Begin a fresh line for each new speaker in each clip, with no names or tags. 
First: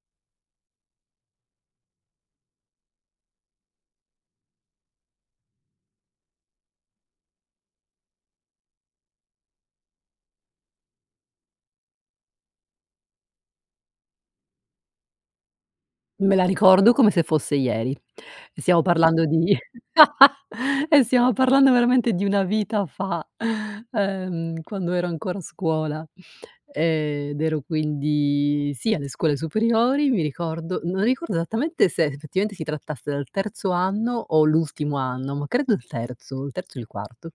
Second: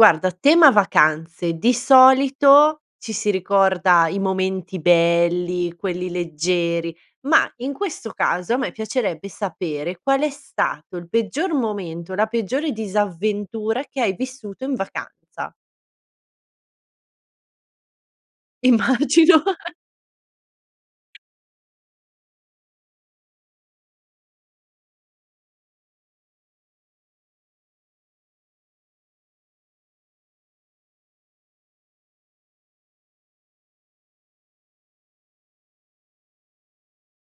Guarda, a tema vacanze di solito ci si ricorda i momenti belli, quelli leggeri ma in questo caso a me piacerebbe sapere qual è stato il peggior momento o la peggiore disavventura che hai vissuto in vacanza.
Me la ricordo come se fosse ieri. Stiamo parlando
Immagino.
di eh, stiamo parlando veramente di una vita fa. Ehm, quando ero ancora a scuola. Ehm, ed ero quindi sì, alle scuole superiori mi ricordo non ricordo esattamente se effettivamente si trattasse del terzo anno o l'ultimo anno ma credo il terzo, il terzo o il quarto.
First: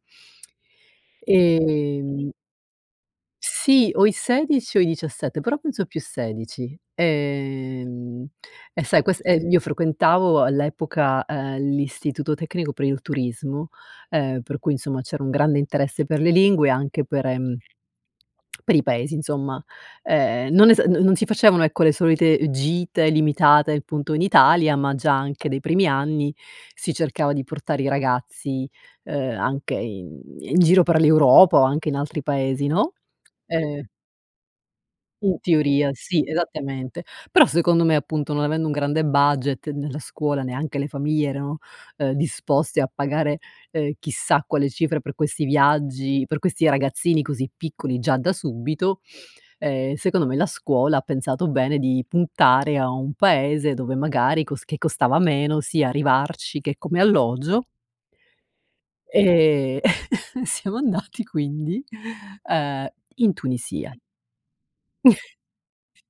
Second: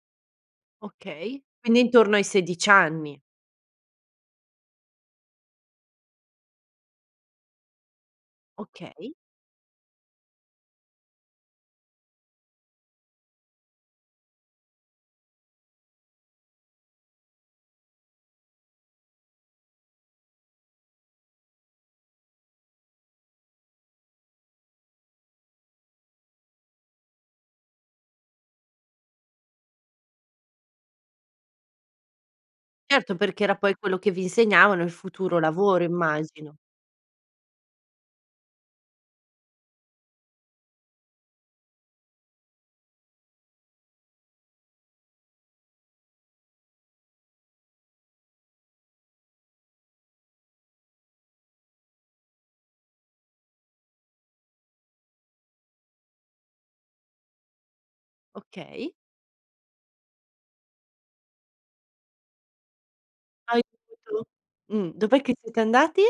Okay, quindi intorno ai
Ehm
16 anni.
Sì o i 16 o i 17, però penso più 16, ehm, e sai
Okay.
quest ehm, io frequentavo all'epoca, ehm, l'istituto tecnico per il turismo, ehm, per cui insomma c'era un grande interesse per le lingue anche per, ehm, per i paesi insomma. Ehm, non esa non non si facevano ecco, le solite, ehm, gite limitate appunto in Italia ma già anche dai primi anni si cercava di portare i ragazzi, uhm, anche in in giro per l'Europa o anche in altri paesi no.
Certo, perché era poi
Ehm
quello che vi insegnavano il futuro
In
lavoro,
teoria sì,
immagino.
esattamente, però secondo me appunto non avendo un grande budget, né la scuola neanche le famiglie erano, uhm, disposte a pagare, ehm, chissà quale cifre per questi viaggi per questi ragazzini così piccoli già da subito, ehm, secondo me la scuola ha pensato bene di puntare a un paese dove magari cos che costava meno sia arrivarci che come alloggio
Okay.
e siamo andati quindi, uhm, in Tunisia.
[unintelligible] tu. Mh. Dov'è che siete andati?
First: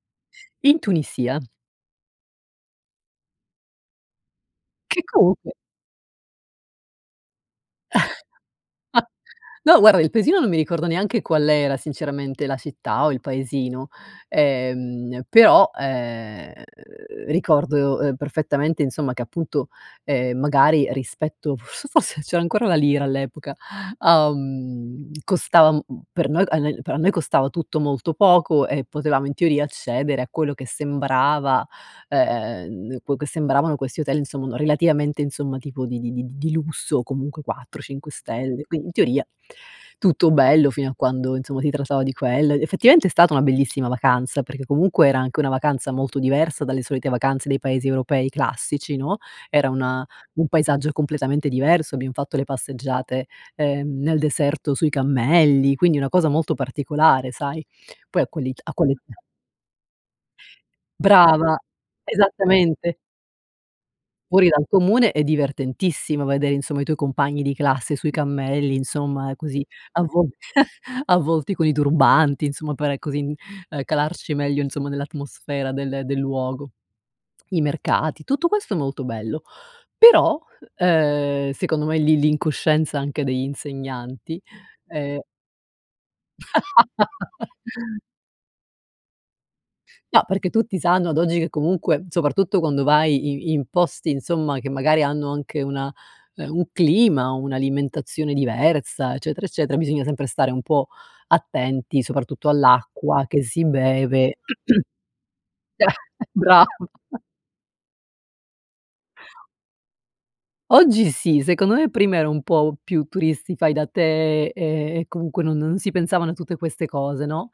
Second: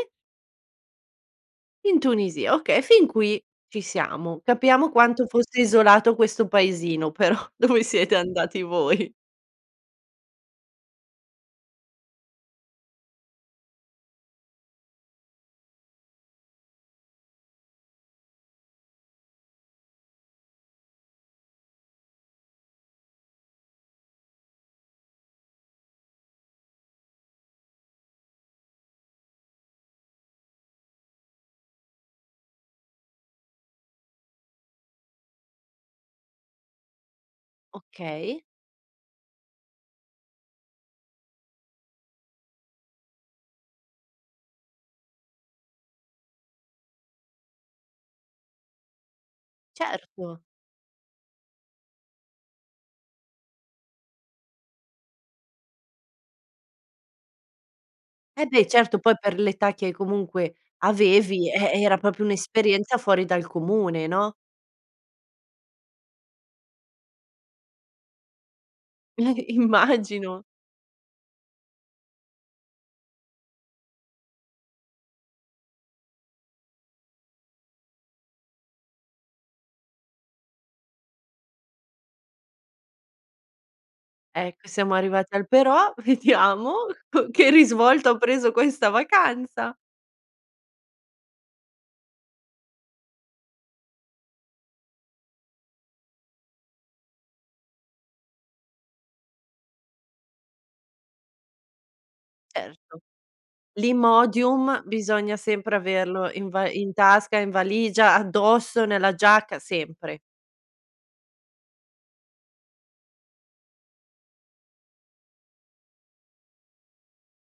In Tunisia.
In Tunisia, okay, e fin qui ci siamo. Capiamo
Che
quanto
comunque
fosse isolato questo paesino, però dove siete andati voi.
No guarda, il paesino non mi ricordo neanche qual era sinceramente, la città o il paesino. Ehm, però, ehm, ricordo, ehm, perfettamente insomma che appunto, ehm, magari rispetto f s forse c'era ancora la lira all'epoca, uhm, costava, mhmm, per noi a nel p a noi costava tutto molto poco e potevamo in teoria accedere a quello che sembrava, ehm, que che sembravano questi hotel insomma no, relativamente insomma, tipo di di di di lusso o comunque 4, 5
Okay.
stelle, quindi in teoria tutto bello fino a quando insomma si trattava di quello. Ed effettivamente è stata una bellissima vacanza, perché comunque era anche una vacanza molto diversa dalle solite vacanze dai paesi europei classici, no? Era una
Certo.
un paesaggio completamente diverso. Abbiamo fatto le passeggiate, ehm, nel deserto sui cammelli, quindi una cosa molto particolare sai. Poi a
Eh
quell'it
beh,
a
certo
quell'età
poi per l'età che comunque avevi,
Brava.
eh, era proprio
Esattamente.
un'esperienza fuori dal comune, no?
Fuori dal comune e divertentissimo vedere insomma i tuoi compagni di classe sui cammelli insomma così avvo
Immagino.
avvolti con i turbanti insomma per così, ehm, calarci meglio insomma nell'atmosfera del del luogo. I mercati, tutto questo è molto bello però, uhm, secondo me lì l'incoscienza anche degli insegnanti,
Ecco, siamo
ehm
arrivati al "però", vediamo co che risvolto ha preso questa vacanza.
No, perché tutti sanno ad oggi che comunque, soprattutto quando vai i in posti insomma che magari hanno anche una, ehm, un clima, un'alimentazione diversa, eccetera, eccetera, bisogna sempre stare un po' attenti, soprattutto
Certo.
all'acqua che si beve.
L'Imodium bisogna sempre averlo in
Brava.
va in tasca, in valigia, addosso, nella giacca, sempre.
Oggi sì, secondo me prima ero un po' più turisti fai da te e e comunque non non si pensavano a tutte queste cose, no.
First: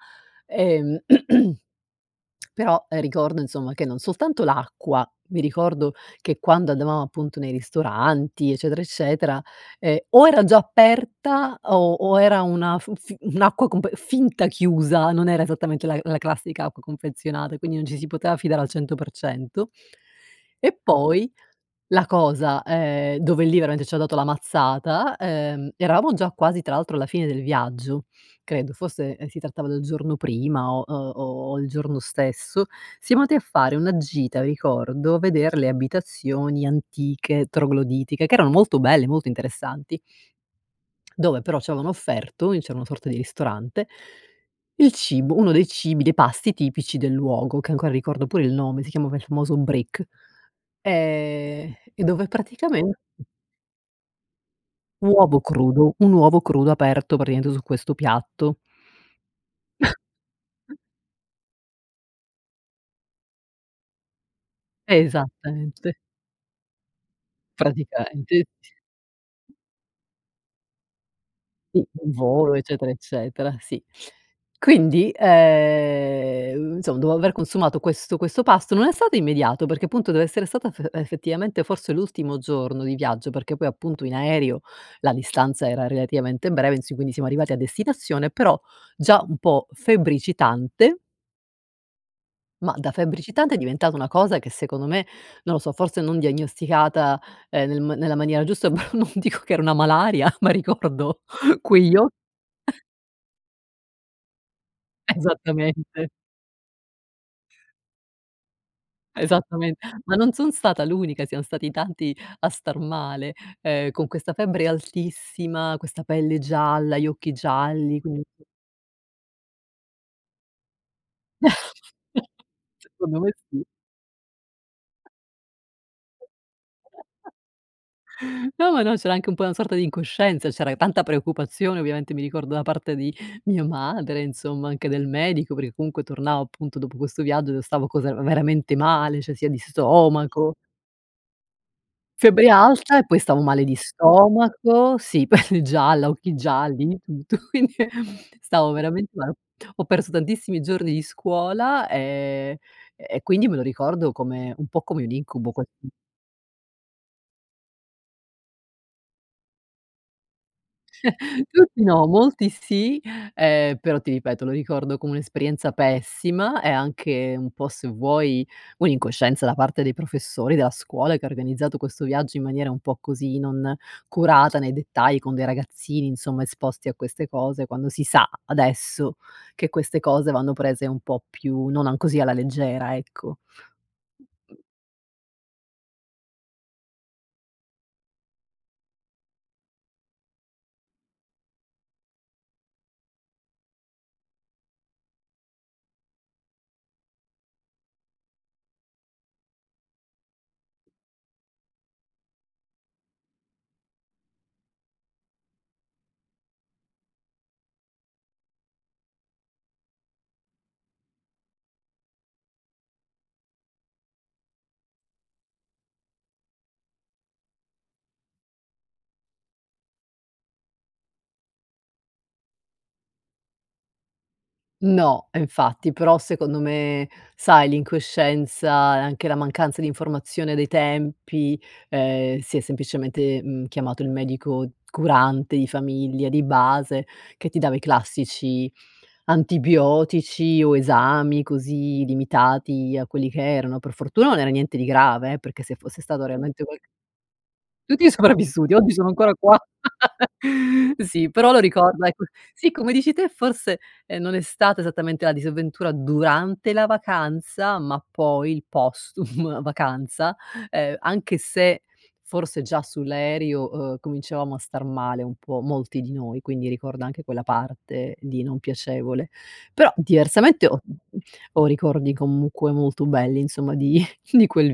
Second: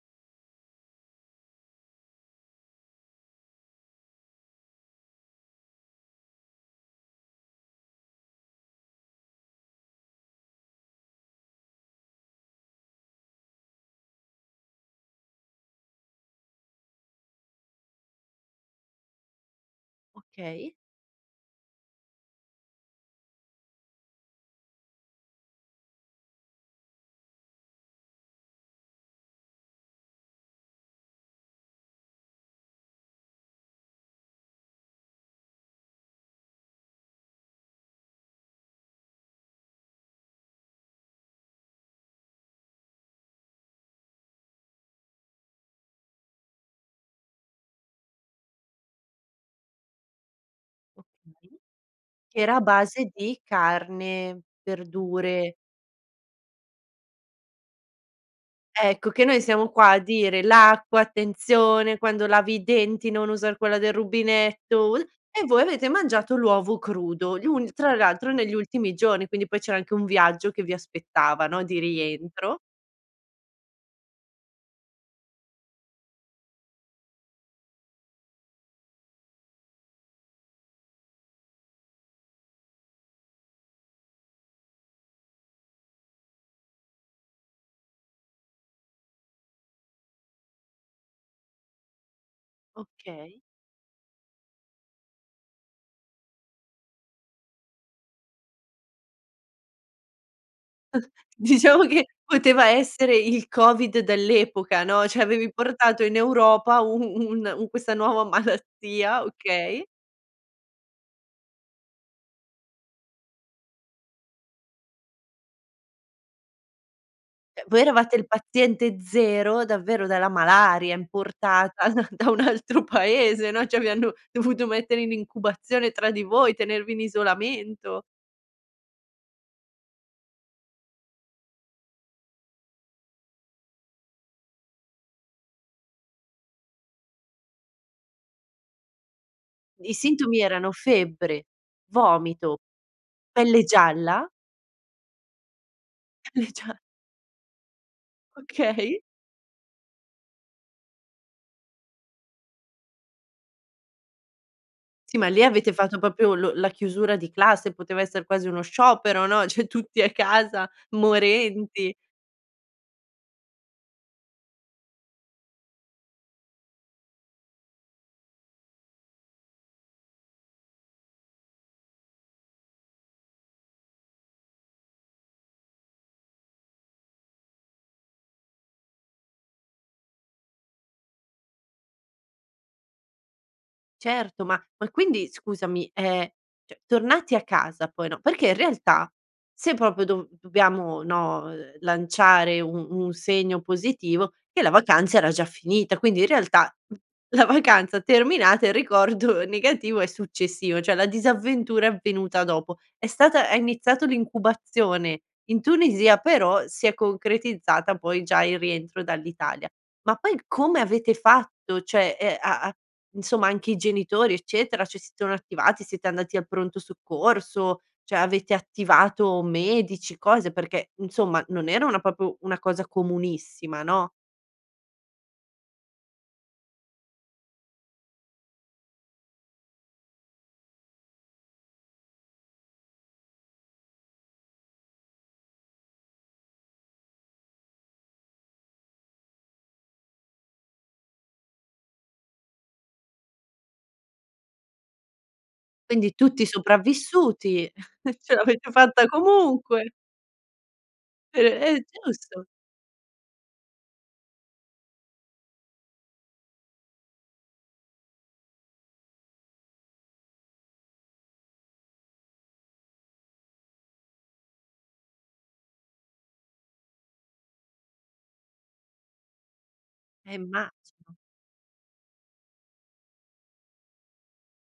Ehm, però, ehm, ricordo insomma che non soltanto l'acqua, mi ricordo che quando andavamo appunto nei ristoranti eccetera, eccetera, ehm, o era già aperta o o era una f f un'acqua compe finta chiusa, non era esattamente la la classica acqua confezionata, quindi non ci si poteva fidare al 100 %.
Okay.
E poi la cosa, ehm, dove lì veramente ci ha dato la mazzata, ehm, eravamo già quasi tra l'altro alla fine del viaggio, credo forse si trattava del giorno prima o o o il giorno stesso, siamo andati a fare una gita, ricordo a veder le abitazioni antiche trogloditiche che erano molto belle, molto interessanti dove però ci avevano offerto, lì c'era una sorta di ristorante, il cibo uno dei cibi dei pasti tipici del luogo, che ancora ricordo pure il nome, si chiama il famoso brick
Okay,
e e dove
che era a
praticamente
base di carne,
Uovo
verdure?
crudo, un uovo crudo aperto praticamente su questo piatto.
Ecco che noi siamo qua a dire: "L'acqua, attenzione quando lavi i denti, non usar quella del rubinetto", uhm, e voi avete
Esattamente.
mangiato l'uovo crudo gli ul tra l'altro
Praticamente.
negli ultimi giorni, quindi poi c'era anche un viaggio che vi aspettava no, di
Il volo,
rientro.
eccetera, eccetera, sì. Quindi, ehm, insom dopo aver consumato questo questo pasto, non è stato immediato perché appunto deve essere stata fe effettivamente forse l'ultimo giorno di viaggio, perché poi appunto in aereo la distanza era relativamente breve in si quindi siamo arrivati a destinazione, però già un po' febbricitante. Ma da
Okay.
febbricitante è diventata una cosa che secondo me, non lo so, forse non diagnosticata, ehm, nel ma nella maniera giusta, però non dico che era una malaria ma ricordo
Diciamo
quegli
che
o
poteva essere il Covid dell'epoca, no, cioè, avevi
Esattamente.
in Europa u u un un questa nuova malattia,
Esattamen
okay.
ma non son stata l'unica, siamo stati tanti a star male, ehm, con questa febbre altissima, questa pelle gialla, gli occhi
Cioè, voi
gialli
eravate il
[unintelligible]
paziente 0 davvero dalla malaria importata da un altro
Secondo me
paese,
sì.
no. Cioè vi hanno dovuto mettere in incubazione tra di voi, tenervi in isolamento.
No, ma no, c'era anche un po' una sorta di incoscienza c'era e tanta preoccupazione ovviamente, mi ricordo da parte di mia madre, insomma anche del medico perché comunque tornavo appunto dopo questo viaggio io stavo così, era veramente male, cioè sia di
I sintomi
stomaco
erano febbre,
Febbre
vomito,
alta e poi stavo
pelle
male di
gialla?
stomaco sì, pelle gialla, occhi
Pelle gia
gialli, di tutto. Quindi, ehm, stavo
Okay.
veramente male. Ho perso tantissimi giorni di scuola e e quindi me lo ricordo come un po' come un
Sì ma lì
incubo quel
avete
[unintelligible]
fatto proprio lo la chiusura di classe, poteva esser quasi uno sciopero, no, cioè tutti a casa
Tutti
morenti.
no, molti sì, ehm, però ti ripeto, lo ricordo come un'esperienza pessima e anche un po' se vuoi un'incoscienza da parte dei professori della scuola, che ha organizzato questo viaggio in maniera un po' così, non curata nei dettagli con dei ragazzini, insomma esposti a queste cose quando si sa, adesso che queste cose vanno prese un po' più, non an così alla leggera, ecco.
Certo ma ma quindi scusami, ehm, cioè tornati a casa poi no perché in realtà se proprio do dobbiamo no, ehm, lanciare un un segno positivo che la vacanza era già finita. Quindi in realtà, mhmm, la vacanza terminata, il ricordo negativo è successivo, cioè la disavventura è avvenuta dopo, è stata hai iniziato l'incubazione in Tunisia però si è concretizzata poi già il rientro dall'Italia. Ma poi come avete fatto? Cioè, ehm, a a insomma anche i genitori eccetera, ci si sono attivati, siete andati al pronto soccorso, cioè avete attivato medici, cose, perché insomma, non era una proprio una cosa comunissima, no?
No infatti, però secondo me sai l'incoscienza e anche la mancanza di informazione dei tempi, ehm, si è semplicemente, mhmm, chiamato il medico curante di famiglia di base che ti dava i classici antibiotici o esami, così limitati a quelli che erano. Per fortuna non era niente di grave eh, perché se fosse
Quindi
stato
tutti
realmente qualche
sopravvissuti,
Tutti
ce l'avete
sopravvissuti, oggi
fatta
sono ancora qua.
comunque.
Sì però lo
Eh, ehm,
ricorda ecco,
giusto.
sì come dici te forse, ehm, non è stata esattamente la disavventura durante la vacanza ma poi il postum vacanza, ehm, anche se forse già sull'aereo, uhm, cominciavamo a star male un po' molti di noi, quindi ricordo anche quella parte di non piacevole. Però
Eh
diversamente ho
immagino.
ho ricordi comunque molto belli insomma di di quel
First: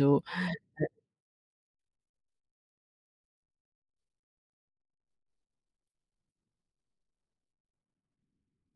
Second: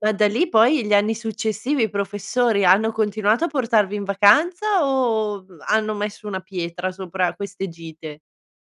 Ma da lì poi gli anni successivi i professori hanno continuato a portarvi in vacanza o hanno messo una pietra sopra queste gite?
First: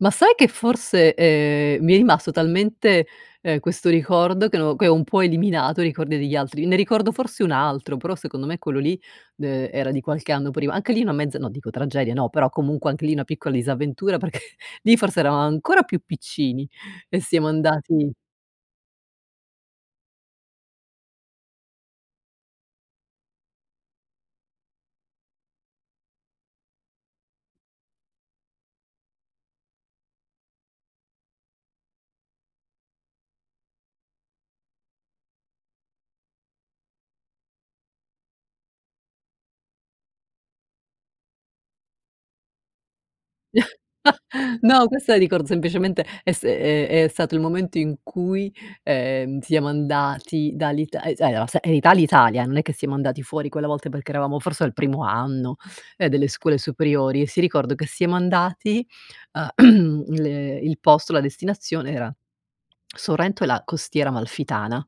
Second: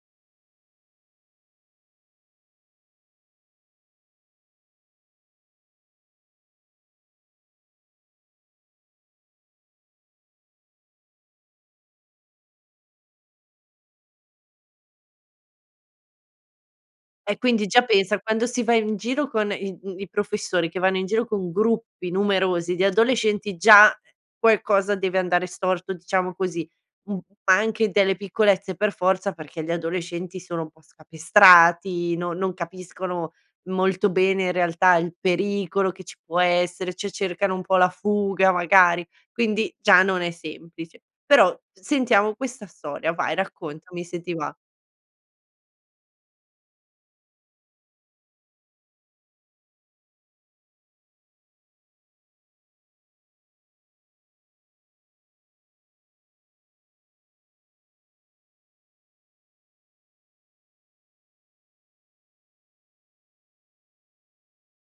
Ma sai che forse, ehm, mi è rimasto talmente, ehm, questo ricordo che no che ho un po' eliminato i ricordi degli altri, ne ricordo forse un altro però secondo me quello lì, ehm, era di qualche anno prima. Anche lì una mezza, no, dico tragedia no, però comunque anche lì una piccola disavventura, perché lì forse eravam ancora più piccini e
E
siamo
quindi già
andati
pensa quando si va in giro con i, ehm, i professori che vanno in giro con gruppi numerosi di adolescenti, già, ehm, qualcosa deve andare storto, diciamo così. Mh, ma anche delle piccolezze per forza perché gli adolescenti sono un po' scapestrati, no non capiscono molto bene in realtà il pericolo che ci può essere, cioè cercano un po' la fuga magari. Quindi già non è semplice. Però sentiamo questa storia, vai raccontami se ti va.
No, questa la ricordo semplicemente è st ehm, è stato il momento in cui siamo, ehm, andati dall'Ita e allora s e in Ita in Italia, non è che siamo andati fuori quella volta perché eravamo forse al primo anno, ehm, delle scuole superiori e si ricordo che siamo andati a l il posto, la destinazione era Sorrento e la Costiera Amalfitana.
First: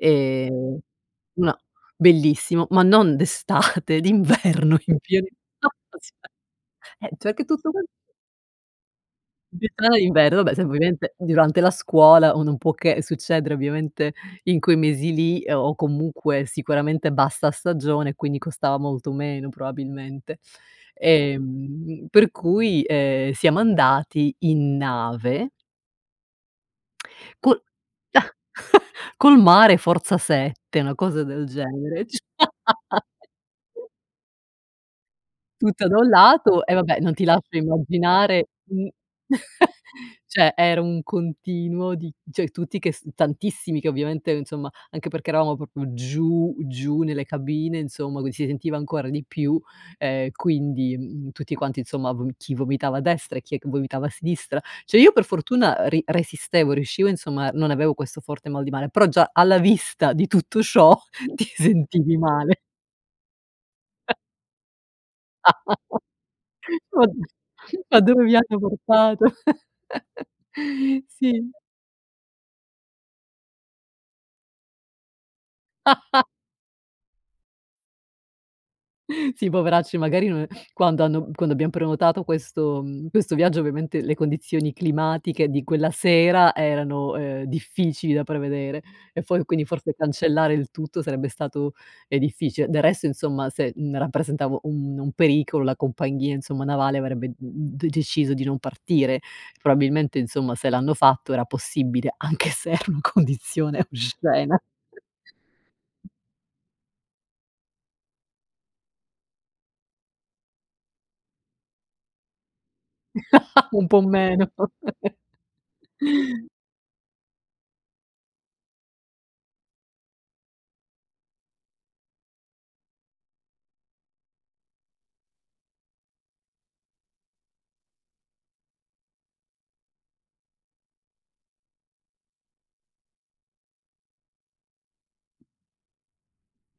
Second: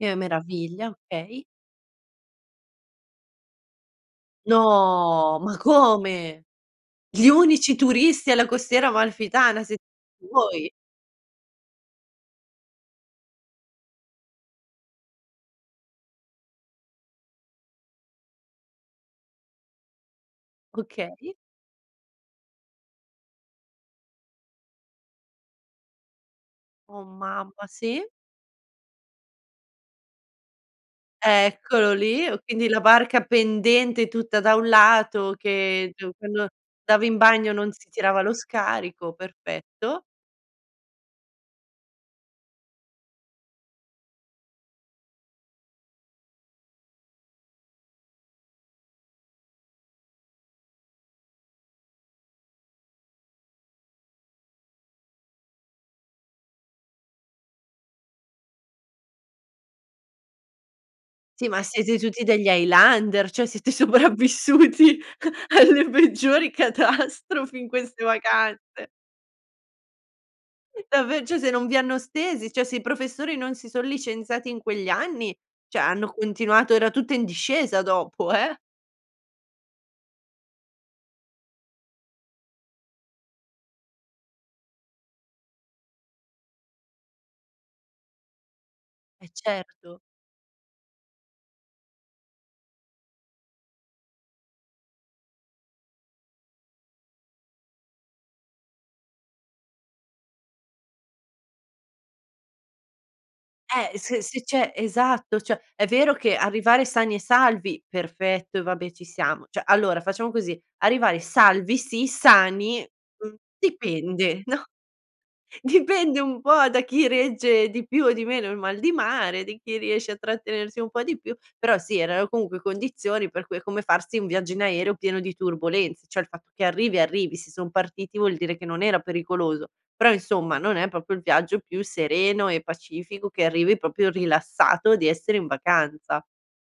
Che meraviglia, okay.
una bellissimo ma non d'estate, d'inverno in pien
No! Ma come?
eh,
Gli
cioè che tutto
unici
quan
turisti alla Costiera Amalfitana siet
[unintelligible] d'inverno, vabbè sai
voi?
ovviamente durante la scuola o non può che succedere ovviamente in quei mesi lì, ehm, o comunque sicuramente bassa stagione, quindi costava molto meno probabilmente.
Okay.
Ehm, per cui, ehm, siamo andati in nave.
Oh
Col
mamma, sì.
col mare forza 7, una cosa del
Eccolo
genere.
lì, o quindi la barca pendente tutta da un lato
Tutta
che
da un
[unintelligible] quando
lato e vabbè
andavo
non
in
ti
bagno
lascio
non si tirava lo
immaginare, mhmm,
scarico, perfetto.
cioè era un continuo di cioè tutti che s tantissimi che ovviamente, ehm, insomma anche perché eravamo proprio giù giù nelle cabine, insomma qui si sentiva ancora di più, ehm, quindi, mhmm, tutti quanti insomma v chi vomitava a destra e chi è che vomitava a sinistra. Cioè, io per fortuna, ehm, ri resistevo, riuscivo insomma, non avevo questo forte mal di male, però già alla vista di tutto ciò ti
Sì ma siete
sentivi
tutti degli
male.
highlander, cioè siete sopravvissuti alle peggiori
Ma d
catastrofi in
ma
queste
dove mi hanno
vacanze.
portato!
Davve cioè se
Sì.
non vi hanno stesi, cioè se i professori non si son licenziati in quegli anni, cioè hanno continuato era tutta in discesa dopo, eh.
Sì, poveracci magari non e quando hanno quando abbiamo prenotato questo, mhmm, questo viaggio ovviamente le condizioni climatiche di quella sera erano, uhm, difficili da prevedere e
Eh
fo quindi forse
certo.
cancellare il tutto sarebbe stato, ehm, difficile. Del resto insomma se, mhmm, rappresentavo un un pericolo la compagnia insomma navale avrebbe, mhmm, de deciso di non partire. Probabilmente insomma se l'hanno fatto era possibile, anche se era una condizione
Eh se se
oscena.
c'è esatto, cioè è vero che arrivare sani e salvi, perfetto e vabbè ci siamo. Cioè, allora facciamo così arrivare salvi si, sani, mhmm,
Un pò
dipende
meno.
no? Dipende un po' da chi regge di più o di meno il mal di mare, di chi riesce a trattenersi un po' di più, però sì erano comunque condizioni per cui è come farsi un viaggio in aereo pieno di turbolenze, cioè il fatto che arrivi, arrivi, se son partiti vuol dire che non era pericoloso, però insomma non è proprio il viaggio più sereno e pacifico che arrivi proprio rilassato di essere in vacanza.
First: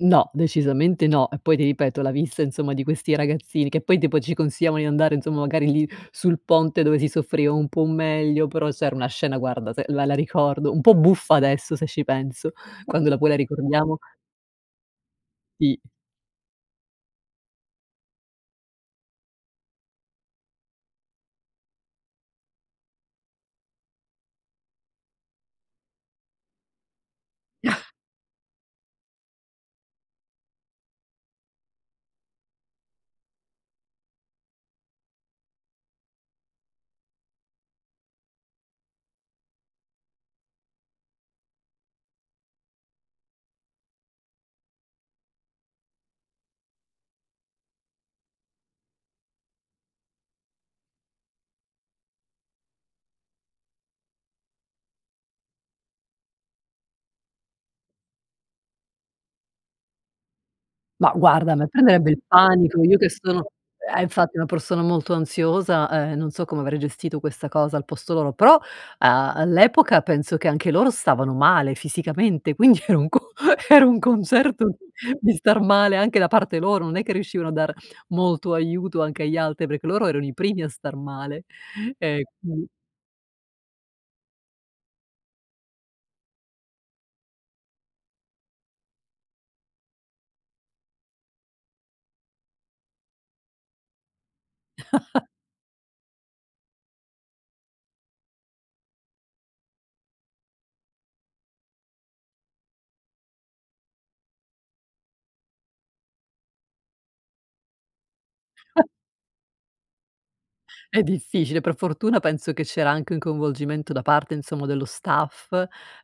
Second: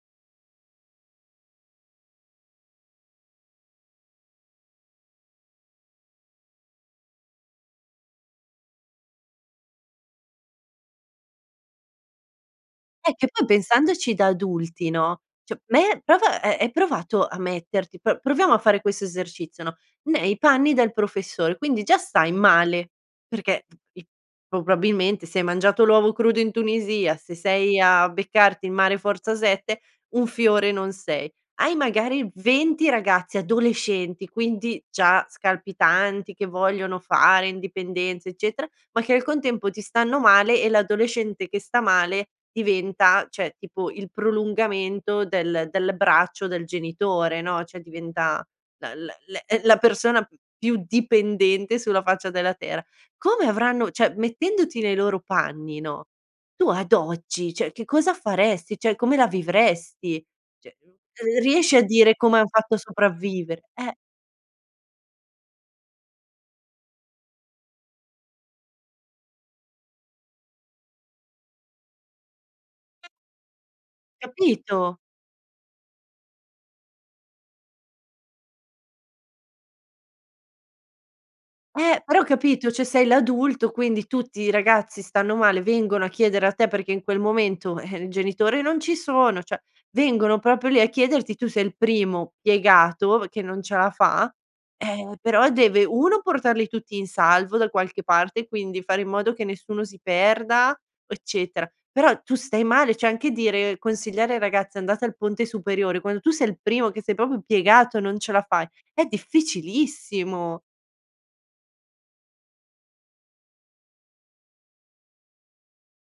No, decisamente no, e poi ti ripeto la vista insomma di questi ragazzini che poi tipo ci consigliavan di andare insomma, magari lì sul ponte, dove si soffriva un po' meglio però c'era una scena guarda se la la ricordo, un po' buffa adesso se ci penso quando
Eh,
la
che
vuoi la
poi
ricordiamo.
pensandoci da adulti no, cioè
Sì.
me prova, ehm, hai provato a metterti, pro proviamo a fare questo esercizio no, nei panni del professore. Quindi già stai male, perché [unintelligible] probabilmente se hai mangiato l'uovo crudo in Tunisia, se sei a beccarti il mare forza 7 un fiore non sei. Hai magari 20 ragazzi adolescenti, quindi già scalpitanti, che vogliono fare indipendenze, eccetera, ma che al contempo ti stanno male e l'adolescente che sta male diventa cioè, tipo il prolungamento del del braccio del genitore, no, cioè diventa la la la, ehm, la persona più dipendente sulla faccia della terra. Come avranno cioè, mettendoti nei loro panni, no, tu ad oggi cioè che cosa faresti? Cioè come la vivresti? Cioè,
Ma
ehm,
guarda a me
riesci a
prenderebbe
dire:
il
"Come han fatto a
panico, io che sono
sopravvivere?" Eh.
eh infatti una persona molto ansiosa, ehm, non so come avrei gestito questa cosa al posto loro, però a all'epoca penso che anche loro stavano male fisicamente quindi era un co era un concerto di
Capito?
di star male anche da parte loro, non è che riuscivano a dar molto aiuto anche agli altri perché loro erano i primi a star male.
Eh! Però
E quindi
capito, cioè sei l'adulto quindi tutti i ragazzi stanno male, vengono a chiedere a te perché in quel momento, eh, il genitore non ci sono cioè vengono proprio lì a chiederti, tu sei il primo piegato che non ce la fa, ehm, però deve: 1 portarli tutti in salvo da qualche parte, quindi fare in modo che nessuno si perda, eccetera, però tu stai male cioè anche dire consigliare ai ragazzi andate al ponte superiore, quando tu sei il primo che sei proprio piegato e non ce la fai, è difficilissimo.
È difficile, per fortuna penso che c'era anche un coinvolgimento da parte insomma dello staff,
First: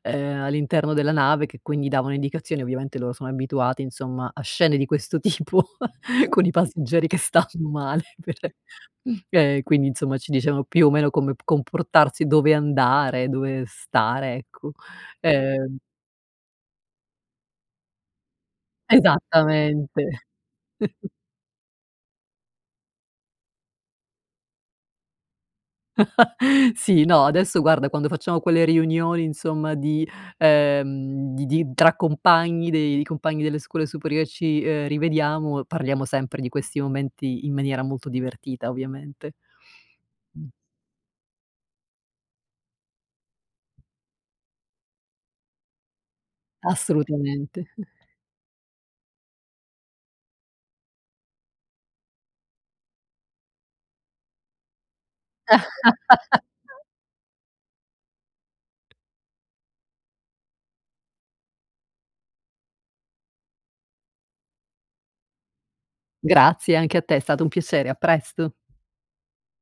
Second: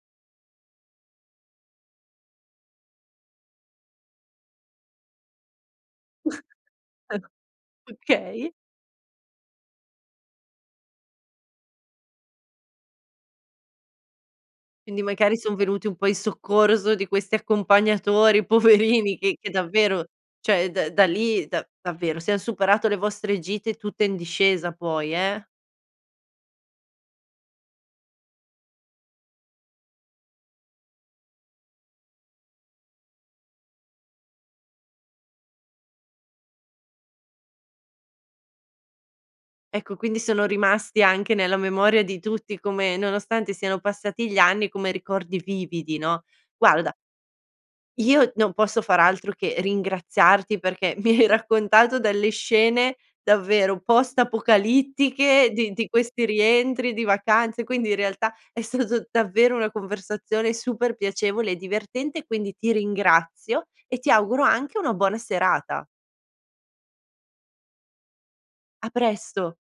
ehm, all'interno della nave che quindi davano indicazioni, ovviamente loro sono abituati insomma a scene di questo tipo con i passeggeri che stanno male per,
Okay.
ehm, quindi insomma ci dicevano più o meno come p comportarsi dove andare, dove stare, ecco,
Quindi magari son
ehm
venuti un po' in soccorso di questi accompagnatori, poverini che che davvero,
Esattamente.
cioè da da lì da davvero se han superato le vostre gite tutte in discesa poi, eh.
Sì, no, adesso guarda, quando facciamo quelle riunioni insomma di ehm, di di tra compagni dei di compagni delle scuole superiori ci, ehm, rivediamo, parliamo sempre di questi momenti in maniera molto divertita, ovviamente.
Ecco, quindi sono
Mh.
rimasti anche nella memoria di tutti, come nonostante siano passati gli anni, come ricordi vividi, no. Guarda
Assolutamente.
io non posso far altro che ringraziarti perché mi hai raccontato delle scene davvero post apocalittiche di di questi rientri di vacanze, quindi in realtà è stato davvero una conversazione super piacevole e divertente, quindi ti ringrazio e ti auguro anche una buona serata.
Grazie, anche a te, è stato un piacere, a presto.
A presto.